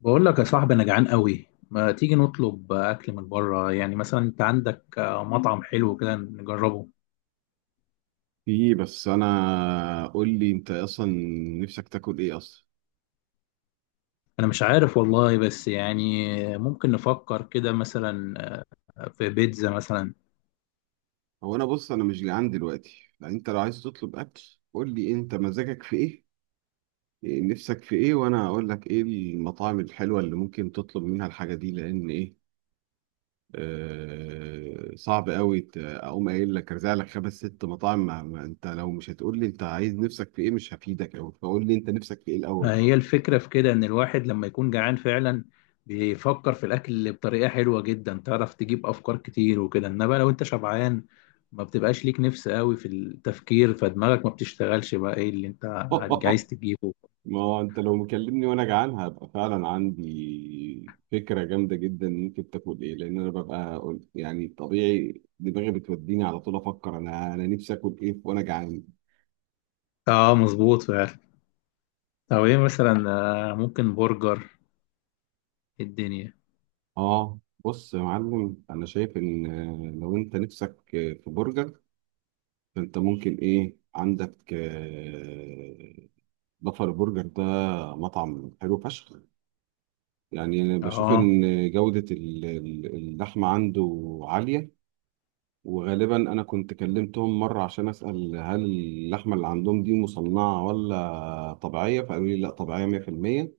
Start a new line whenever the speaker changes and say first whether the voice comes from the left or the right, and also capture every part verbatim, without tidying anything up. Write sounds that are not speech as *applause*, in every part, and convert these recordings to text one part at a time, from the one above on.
left: بقول لك يا صاحبي انا جعان قوي، ما تيجي نطلب اكل من بره؟ يعني مثلا انت عندك مطعم حلو كده نجربه.
right: في، بس انا قول لي انت اصلا نفسك تاكل ايه اصلا؟
left: انا مش عارف والله، بس يعني ممكن نفكر كده مثلا. آه، في بيتزا مثلا.
right: هو انا بص انا مش جعان دلوقتي، يعني انت لو عايز تطلب اكل قول لي انت مزاجك في ايه، إيه نفسك في ايه، وانا اقول لك ايه المطاعم الحلوه اللي ممكن تطلب منها الحاجه دي، لان ايه آه صعب قوي ت- اقوم قايل لك ارزع لك خمس ست مطاعم. ما ما انت لو مش هتقول لي انت عايز نفسك في ايه مش هفيدك قوي، فقول لي انت نفسك في ايه الاول.
left: هي الفكرة في كده ان الواحد لما يكون جعان فعلا بيفكر في الاكل بطريقة حلوة جدا، تعرف تجيب افكار كتير وكده، انما لو انت شبعان ما بتبقاش ليك نفس قوي في التفكير، فدماغك ما بتشتغلش بقى ايه اللي انت عايز
right: *laughs*
left: تجيبه.
right: ما هو انت لو مكلمني وانا جعان هبقى فعلا عندي فكره جامده جدا ممكن تاكل ايه، لان انا ببقى قل- يعني طبيعي دماغي بتوديني على طول افكر انا انا نفسي اكل ايه وانا جعان.
left: اه مظبوط فعلا. او ايه مثلا؟ آه، ممكن برجر. إيه الدنيا.
right: اه، بص يا معلم انا شايف ان آه، لو انت نفسك آه، في برجر، فانت ممكن ايه عندك آه، بافر برجر، ده مطعم حلو فشخ. يعني انا بشوف
left: اه.
right: ان جوده ال- ال- اللحمه عنده عاليه. وغالبا انا كنت كلمتهم مره عشان اسال هل اللحمه اللي عندهم دي مصنعه ولا طبيعيه، فقالوا لي لا، طبيعيه مية في المية.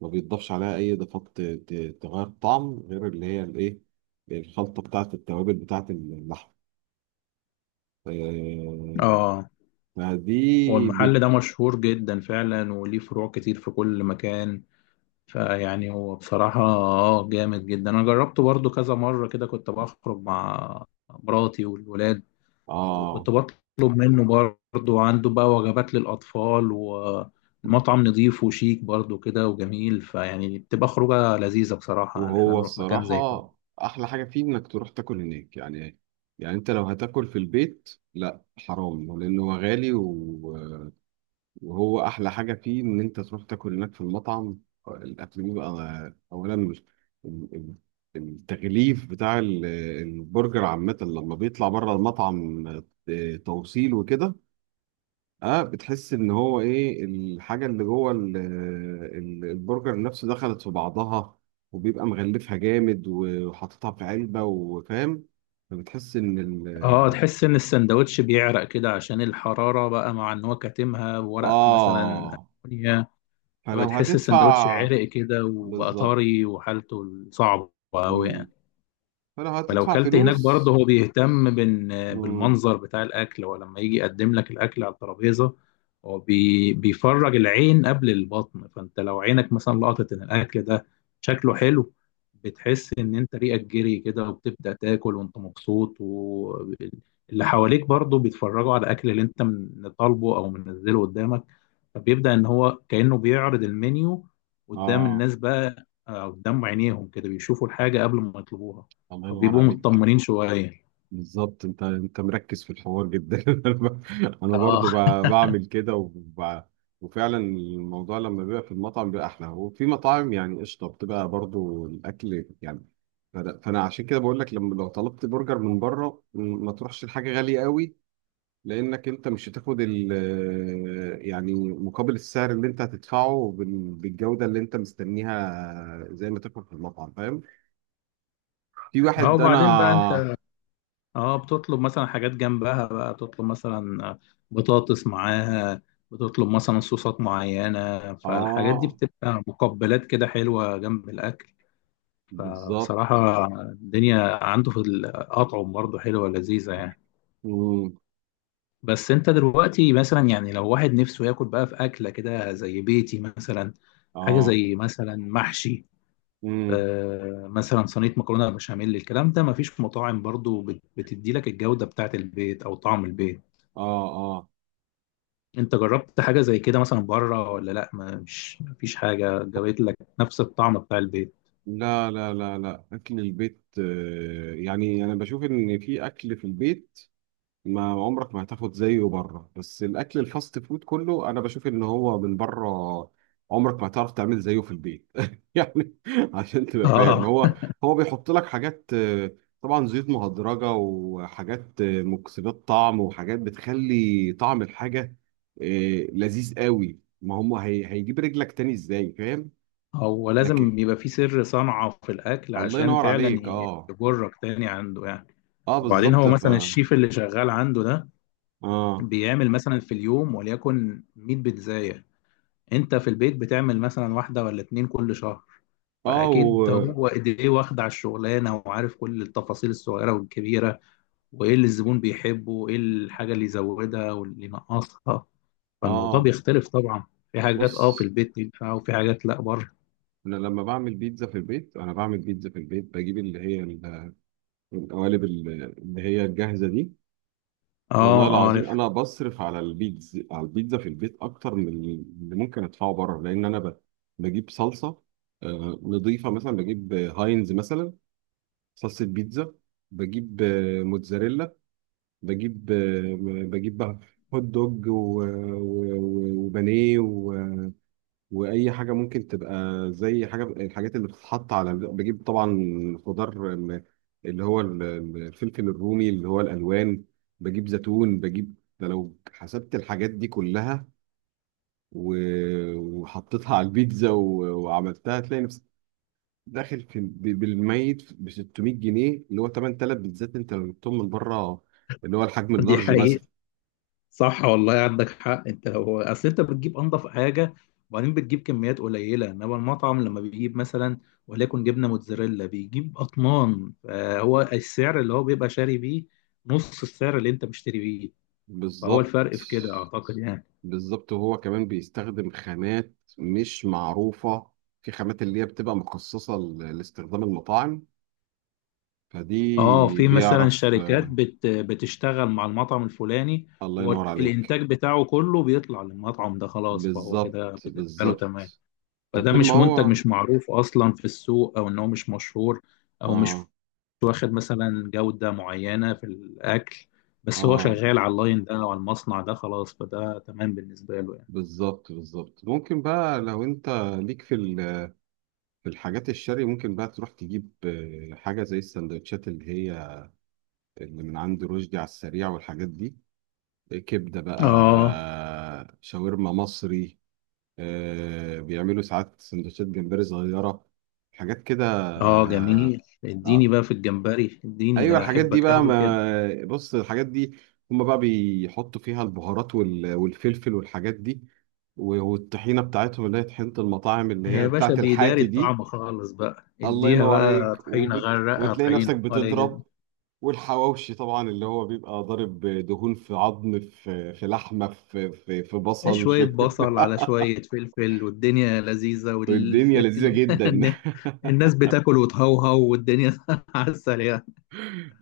right: ما بيتضافش عليها اي اضافات ت- ت- تغير الطعم، غير اللي هي الايه، الخلطه بتاعه التوابل بتاعه اللحمه آه،
left: اه. هو
right: فدي بت...
left: المحل ده مشهور جدا فعلا وليه فروع كتير في كل مكان، فيعني هو بصراحة اه جامد جدا. انا جربته برضو كذا مرة كده، كنت بخرج مع مراتي والولاد
right: اه،
left: وكنت بطلب منه. برضو عنده بقى وجبات للأطفال، والمطعم نظيف وشيك برضو كده وجميل، فيعني بتبقى خروجة لذيذة بصراحة ان احنا
right: وهو
left: نروح مكان زي كده.
right: الصراحه احلى حاجه فيه انك تروح تاكل هناك يعني. يعني انت لو هتاكل في البيت لا حرام، لانه هو غالي و... وهو احلى حاجه فيه ان انت تروح تاكل هناك في المطعم. الاكل بيبقى اولا ال- ال- التغليف بتاع ال- البرجر عامه لما بيطلع بره المطعم، آه، توصيل وكده. اه، بتحس ان هو ايه الحاجه اللي جوه ال- ال- البرجر نفسه دخلت في بعضها، وبيبقى مغلفها جامد وحاططها في علبه، وفاهم، فبتحس ان
left: اه
right: ال
left: تحس ان السندوتش بيعرق كده عشان الحرارة بقى، مع ان هو كاتمها بورق مثلا
right: اه
left: ألمونيا.
right: فلو
left: فبتحس السندوتش
right: هتدفع
left: عرق كده وبقى
right: بالظبط،
left: طري وحالته صعبة أوي يعني.
right: فلو
left: فلو
right: هتدفع
left: كلت هناك
right: فلوس.
left: برضه، هو بيهتم بال-
right: امم
left: بالمنظر بتاع الأكل. هو لما يجي يقدم لك الأكل على الترابيزة، هو بي بيفرج العين قبل البطن، فأنت لو عينك مثلا لقطت إن الأكل ده شكله حلو، بتحس إن أنت ريقك جري كده وبتبدأ تاكل وأنت مبسوط، واللي حواليك برضه بيتفرجوا على الأكل اللي أنت من- طالبه أو منزله قدامك. فبيبدأ إن هو كأنه بيعرض المنيو قدام
right: اه،
left: الناس بقى، آه، قدام عينيهم كده بيشوفوا الحاجة قبل ما يطلبوها.
right: الله ينور
left: فبيبقوا
right: عليك.
left: مطمنين شوية.
right: بالظبط، انت انت مركز في الحوار جدا. *laughs* انا برضو
left: اه.
right: ب- بعمل كده وب... وفعلا الموضوع لما بيبقى في المطعم بيبقى احلى، وفي مطاعم يعني قشطه بتبقى برضو الاكل يعني. فأنا فأنا عشان كده بقول لك لما لو طلبت برجر من بره م- ما تروحش لحاجه غاليه قوي، لانك انت مش هتاخد ال، يعني مقابل السعر اللي انت هتدفعه بال- بالجوده اللي انت مستنيها زي ما تاكل في المطعم، فاهم؟ في
left: اه
right: واحد
left: وبعدين بقى
right: انا،
left: انت اه بتطلب مثلا حاجات جنبها، بقى بتطلب مثلا بطاطس معاها، بتطلب مثلا صوصات معينة، فالحاجات دي
right: اه
left: بتبقى مقبلات كده حلوة جنب الأكل.
right: بالظبط.
left: فبصراحة الدنيا عنده في الأطعم برضه حلوة لذيذة يعني.
right: مم.
left: بس انت دلوقتي مثلا، يعني لو واحد نفسه ياكل بقى في أكلة كده زي بيتي مثلا، حاجة
right: اه.
left: زي مثلا محشي،
right: مم.
left: آه، مثلا صينيه مكرونه بشاميل، الكلام ده مفيش مطاعم برضو بت- بتدي لك الجوده بتاعت البيت او طعم البيت.
right: اه، اه،
left: انت جربت حاجه زي كده مثلا بره ولا لا؟ ما- مش مفيش حاجه جابت لك نفس الطعم بتاع البيت؟
right: لا لا لا لا، اكل البيت آه، يعني انا بشوف ان في اكل في البيت ما عمرك ما هتاخد زيه بره، بس الاكل الفاست فود كله انا بشوف ان هو من بره عمرك ما هتعرف تعمل زيه في البيت *laughs* يعني، عشان تبقى فاهم.
left: اه.
right: هو هو بيحط لك حاجات آه، طبعا زيوت مهدرجه، وحاجات آه، مكسبات طعم، وحاجات بتخلي طعم الحاجه آه، لذيذ قوي، ما هم هي هيجيب رجلك تاني ازاي، فاهم؟
left: هو
right: لكن
left: لازم يبقى في سر صنعه في الاكل
right: الله
left: عشان
right: ينور
left: فعلا
right: عليك. اه.
left: يجرك تاني عنده يعني.
right: اه،
left: وبعدين
right: بالظبط
left: هو
right: ف،
left: مثلا الشيف اللي شغال عنده ده
right: اه،
left: بيعمل مثلا في اليوم وليكن ميه بيتزاية، انت في البيت بتعمل مثلا واحدة ولا اتنين كل شهر.
right: اه
left: فأكيد
right: و،
left: هو إيديه واخدة على الشغلانة وعارف كل التفاصيل الصغيرة والكبيرة، وإيه اللي الزبون بيحبه وإيه الحاجة اللي يزودها واللي ينقصها. فالموضوع
right: اه،
left: بيختلف طبعا، في حاجات اه في
right: بص
left: البيت ينفع وفي حاجات لا بره.
right: انا لما بعمل بيتزا في البيت، انا بعمل بيتزا في البيت بجيب اللي هي ال- القوالب ال- اللي هي الجاهزه دي.
left: اه.
right: والله
left: اه عارف.
right: العظيم انا بصرف على البيتزا، على البيتزا في البيت اكتر من اللي ممكن ادفعه بره، لان انا ب- بجيب صلصه آه، نضيفه، مثلا بجيب آه، هاينز، مثلا صلصه بيتزا. بجيب آه، موتزاريلا، بجيب آه، بجيب هوت دوج و- و- و- وبانيه، واي حاجه ممكن تبقى زي حاجه، الحاجات اللي بتتحط على، بجيب طبعا خضار م- اللي هو ال- ال- الفلفل الرومي اللي هو الالوان، بجيب زيتون، بجيب ده. لو حسبت الحاجات دي كلها و- وحطيتها على البيتزا و- وعملتها تلاقي نفسك داخل في ب- بالميت ب ستمية جنيه، اللي هو ثمانية آلاف بيتزات انت لو جبتهم من بره، اللي هو الحجم
left: دي
right: اللارج مثلا.
left: حقيقة. صح والله عندك حق. انت لو اصل انت بتجيب انضف حاجه، وبعدين بتجيب كميات قليله، انما المطعم لما بيجيب مثلا وليكن جبنه موتزاريلا بيجيب اطنان، فهو السعر اللي هو بيبقى شاري بيه نص السعر اللي انت مشتري بيه. فهو
right: بالظبط،
left: الفرق في كده اعتقد يعني.
right: بالظبط. وهو كمان بيستخدم خامات مش معروفة، في خامات اللي هي بتبقى مخصصة ل- لاستخدام المطاعم،
left: اه
right: فدي
left: في مثلا
right: بيعرف.
left: شركات
right: آه،
left: بت بتشتغل مع المطعم الفلاني،
right: الله
left: هو
right: ينور عليك.
left: الانتاج بتاعه كله بيطلع للمطعم ده خلاص، فهو
right: بالظبط،
left: كده بالنسبه له تمام.
right: بالظبط.
left: فده
right: وطول ما
left: مش منتج،
right: هو،
left: مش معروف اصلا في السوق، او ان هو مش مشهور او مش
right: اه،
left: مش واخد مثلا جودة معينة في الأكل، بس هو
right: اه،
left: شغال على اللاين ده أو على المصنع ده خلاص، فده تمام بالنسبة له يعني.
right: بالظبط، بالظبط. ممكن بقى لو انت ليك في ال- في الحاجات الشرقي، ممكن بقى تروح تجيب آه، حاجة زي السندوتشات، اللي هي اللي من عند رشدي على السريع، والحاجات دي، كبدة
left: آه.
right: بقى، شاورما مصري، آه، بيعملوا ساعات سندوتشات جمبري صغيرة، حاجات كده.
left: آه
right: آه.
left: جميل، اديني
right: آه.
left: بقى في الجمبري، اديني ده
right: أيوة،
left: أنا
right: الحاجات دي
left: أحبك
right: بقى،
left: أوي كده.
right: ما بص، الحاجات دي هما بقى بيحطوا فيها البهارات وال- والفلفل والحاجات دي و- والطحينة بتاعتهم، اللي هي طحينة المطاعم، اللي
left: يا
right: هي
left: باشا
right: بتاعت
left: بيداري
right: الحاتي دي.
left: الطعم خالص، بقى
right: الله
left: اديها
right: ينور
left: بقى
right: عليك.
left: طحينة،
right: وبت...
left: غرقها
right: وتلاقي نفسك
left: طحينة ولا
right: بتضرب.
left: يهمك.
right: والحواوشي طبعا اللي هو بيبقى ضارب دهون في عظم، في في لحمة، في في, في
left: إيه
right: بصل،
left: شوية
right: في
left: بصل على
right: *laughs*
left: شوية فلفل والدنيا لذيذة وال...
right: والدنيا لذيذة
left: *laughs*
right: جدا. *laughs*
left: الناس بتاكل وتهوهو والدنيا *laughs* عسل يعني.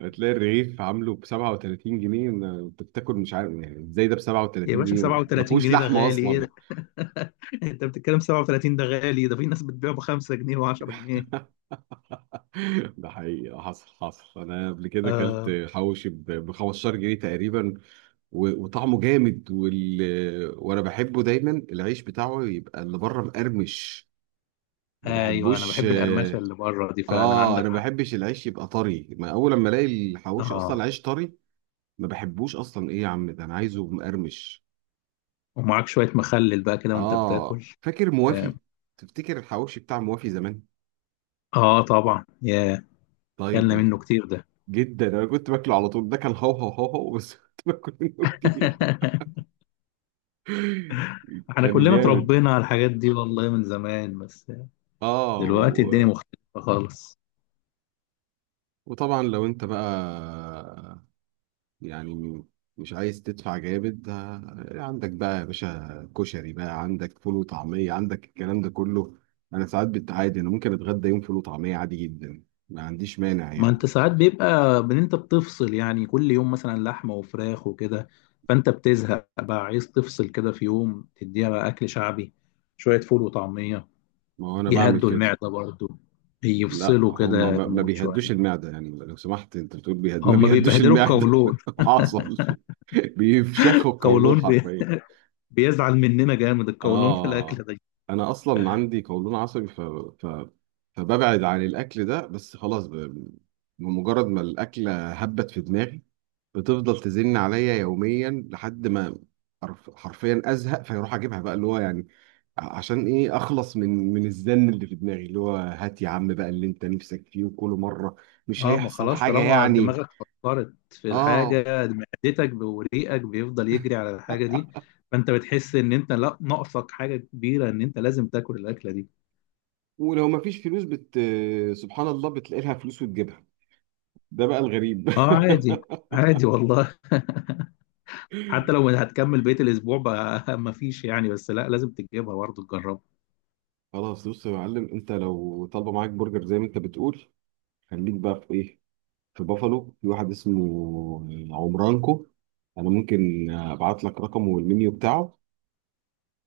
right: هتلاقي الرغيف عامله ب سبعة وتلاتين جنيه، ما- انت بتاكل مش عارف يعني ازاي ده ب
left: يا
right: 37
left: باشا
right: جنيه ما
left: 37
right: فيهوش
left: جنيه ده
right: لحمه
left: غالي ايه
right: اصلا.
left: ده؟ *laughs* انت بتتكلم سبعه وتلاتين ده غالي؟ ده في ناس بتبيعه ب خمسة جنيهات و10 جنيه.
right: *laughs* ده حقيقي، حصل، حصل انا قبل كده اكلت
left: آه.
right: حواوشي ب خمستاشر جنيه تقريبا، و- وطعمه جامد وال... وانا بحبه دايما العيش بتاعه يبقى اللي بره مقرمش، ما
left: ايوه انا
right: بحبوش.
left: بحب القرمشه
right: اه،
left: اللي بره دي فعلا،
right: آه،
left: عندك
right: انا ما
left: حق.
right: بحبش العيش يبقى طري، ما اول لما الاقي الحواوشي اصلا
left: اه.
right: العيش طري، ما بحبوش اصلا، ايه يا عم ده انا عايزه مقرمش.
left: ومعاك شويه مخلل بقى كده وانت
right: اه،
left: بتاكل.
right: فاكر
left: اه.
right: موافي؟ تفتكر الحواوشي بتاع موافي زمان؟
left: آه، طبعا يا،
right: طيب.
left: كلنا
right: طيب.
left: منه كتير ده.
right: جدا، انا كنت باكله على طول، ده كان هو هو هو هو بس *laughs* كنت باكل منه
left: *laughs*
right: كتير.
left: احنا
right: كان
left: كلنا
right: جامد.
left: اتربينا على الحاجات دي والله من زمان، بس
right: اه
left: دلوقتي الدنيا
right: و...
left: مختلفه خالص.
right: وطبعا لو انت بقى، يعني مش عايز تدفع جامد، آه، عندك بقى يا باشا كشري بقى، عندك فول وطعمية، عندك الكلام ده كله. انا ساعات بتعادي، انا ممكن اتغدى يوم فول وطعمية عادي جدا، ما عنديش مانع
left: ما انت
right: يعني.
left: ساعات بيبقى ان انت بتفصل يعني، كل يوم مثلا لحمه وفراخ وكده، فانت بتزهق بقى، عايز تفصل كده في يوم، تديها بقى اكل شعبي، شويه فول وطعميه،
right: ما هو انا بعمل
left: يهدوا
right: كده.
left: المعده برضو،
right: لا،
left: يفصلوا
right: هم
left: كده
right: ما ما
left: المود شويه.
right: بيهدوش المعدة، يعني لو سمحت، انت بتقول بيهد، ما
left: هم
right: بيهدوش
left: بيبهدلوا
right: المعدة.
left: القولون.
right: *laughs* حاصل.
left: *laughs*
right: بيفشخوا القولون
left: القولون بي...
right: حرفيا.
left: بيزعل مننا جامد القولون في الاكل
right: آه،
left: ده.
right: أنا أصلا عندي قولون عصبي، ف... ف... فببعد عن الأكل ده بس، خلاص ب... بمجرد ما الأكلة هبت في دماغي بتفضل تزن عليا يوميا لحد ما حرف- حرفيا أزهق، فيروح أجيبها بقى، اللي هو يعني ع- عشان إيه، أخلص من من الزن اللي في دماغي، اللي هو هات يا عم بقى اللي أنت نفسك فيه. وكل مرة مش
left: اه ما
right: هيحصل
left: خلاص،
right: حاجة
left: طالما
right: يعني.
left: دماغك فكرت في
right: آه.
left: الحاجة، معدتك وريقك بيفضل يجري على الحاجة
right: *laughs*
left: دي، فانت بتحس ان انت لا ناقصك حاجة كبيرة، ان انت لازم تاكل الاكلة دي.
right: ولو مفيش فلوس بت... سبحان الله بتلاقي لها فلوس وتجيبها، ده بقى الغريب.
left: اه عادي.
right: *laughs*
left: عادي والله. *laughs* حتى لو هتكمل بقية الاسبوع بقى، *laughs* مفيش يعني، بس لا لازم تجيبها برضه، تجربها.
right: خلاص، بص يا معلم، انت لو طالبه معاك برجر زي ما انت بتقول، خليك بقى في ايه، في بافالو، في واحد اسمه عمرانكو، انا ممكن ابعت لك رقمه والمنيو بتاعه،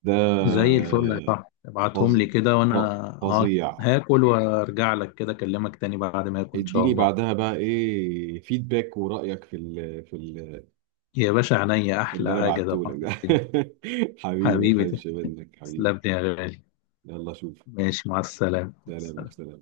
right: ده
left: زي الفل يا صاحبي، ابعتهم
right: فظ-
left: لي كده
right: ف-
left: وانا اه
right: فظيع.
left: هاكل وارجع لك كده، اكلمك تاني بعد ما اكل ان شاء
right: اديني
left: الله.
right: بعدها بقى ايه فيدباك ورأيك في ال، في ال،
left: يا باشا عينيا،
right: في اللي
left: احلى
right: انا
left: حاجة
right: بعته لك
left: طبعا في
right: ده.
left: الدنيا.
right: *laughs* حبيبي، ما
left: حبيبي
right: تحرمش منك،
left: تسلم
right: حبيبي.
left: لي يا غالي.
right: يلا، شوف.
left: ماشي مع السلامة.
right: سلام، سلام.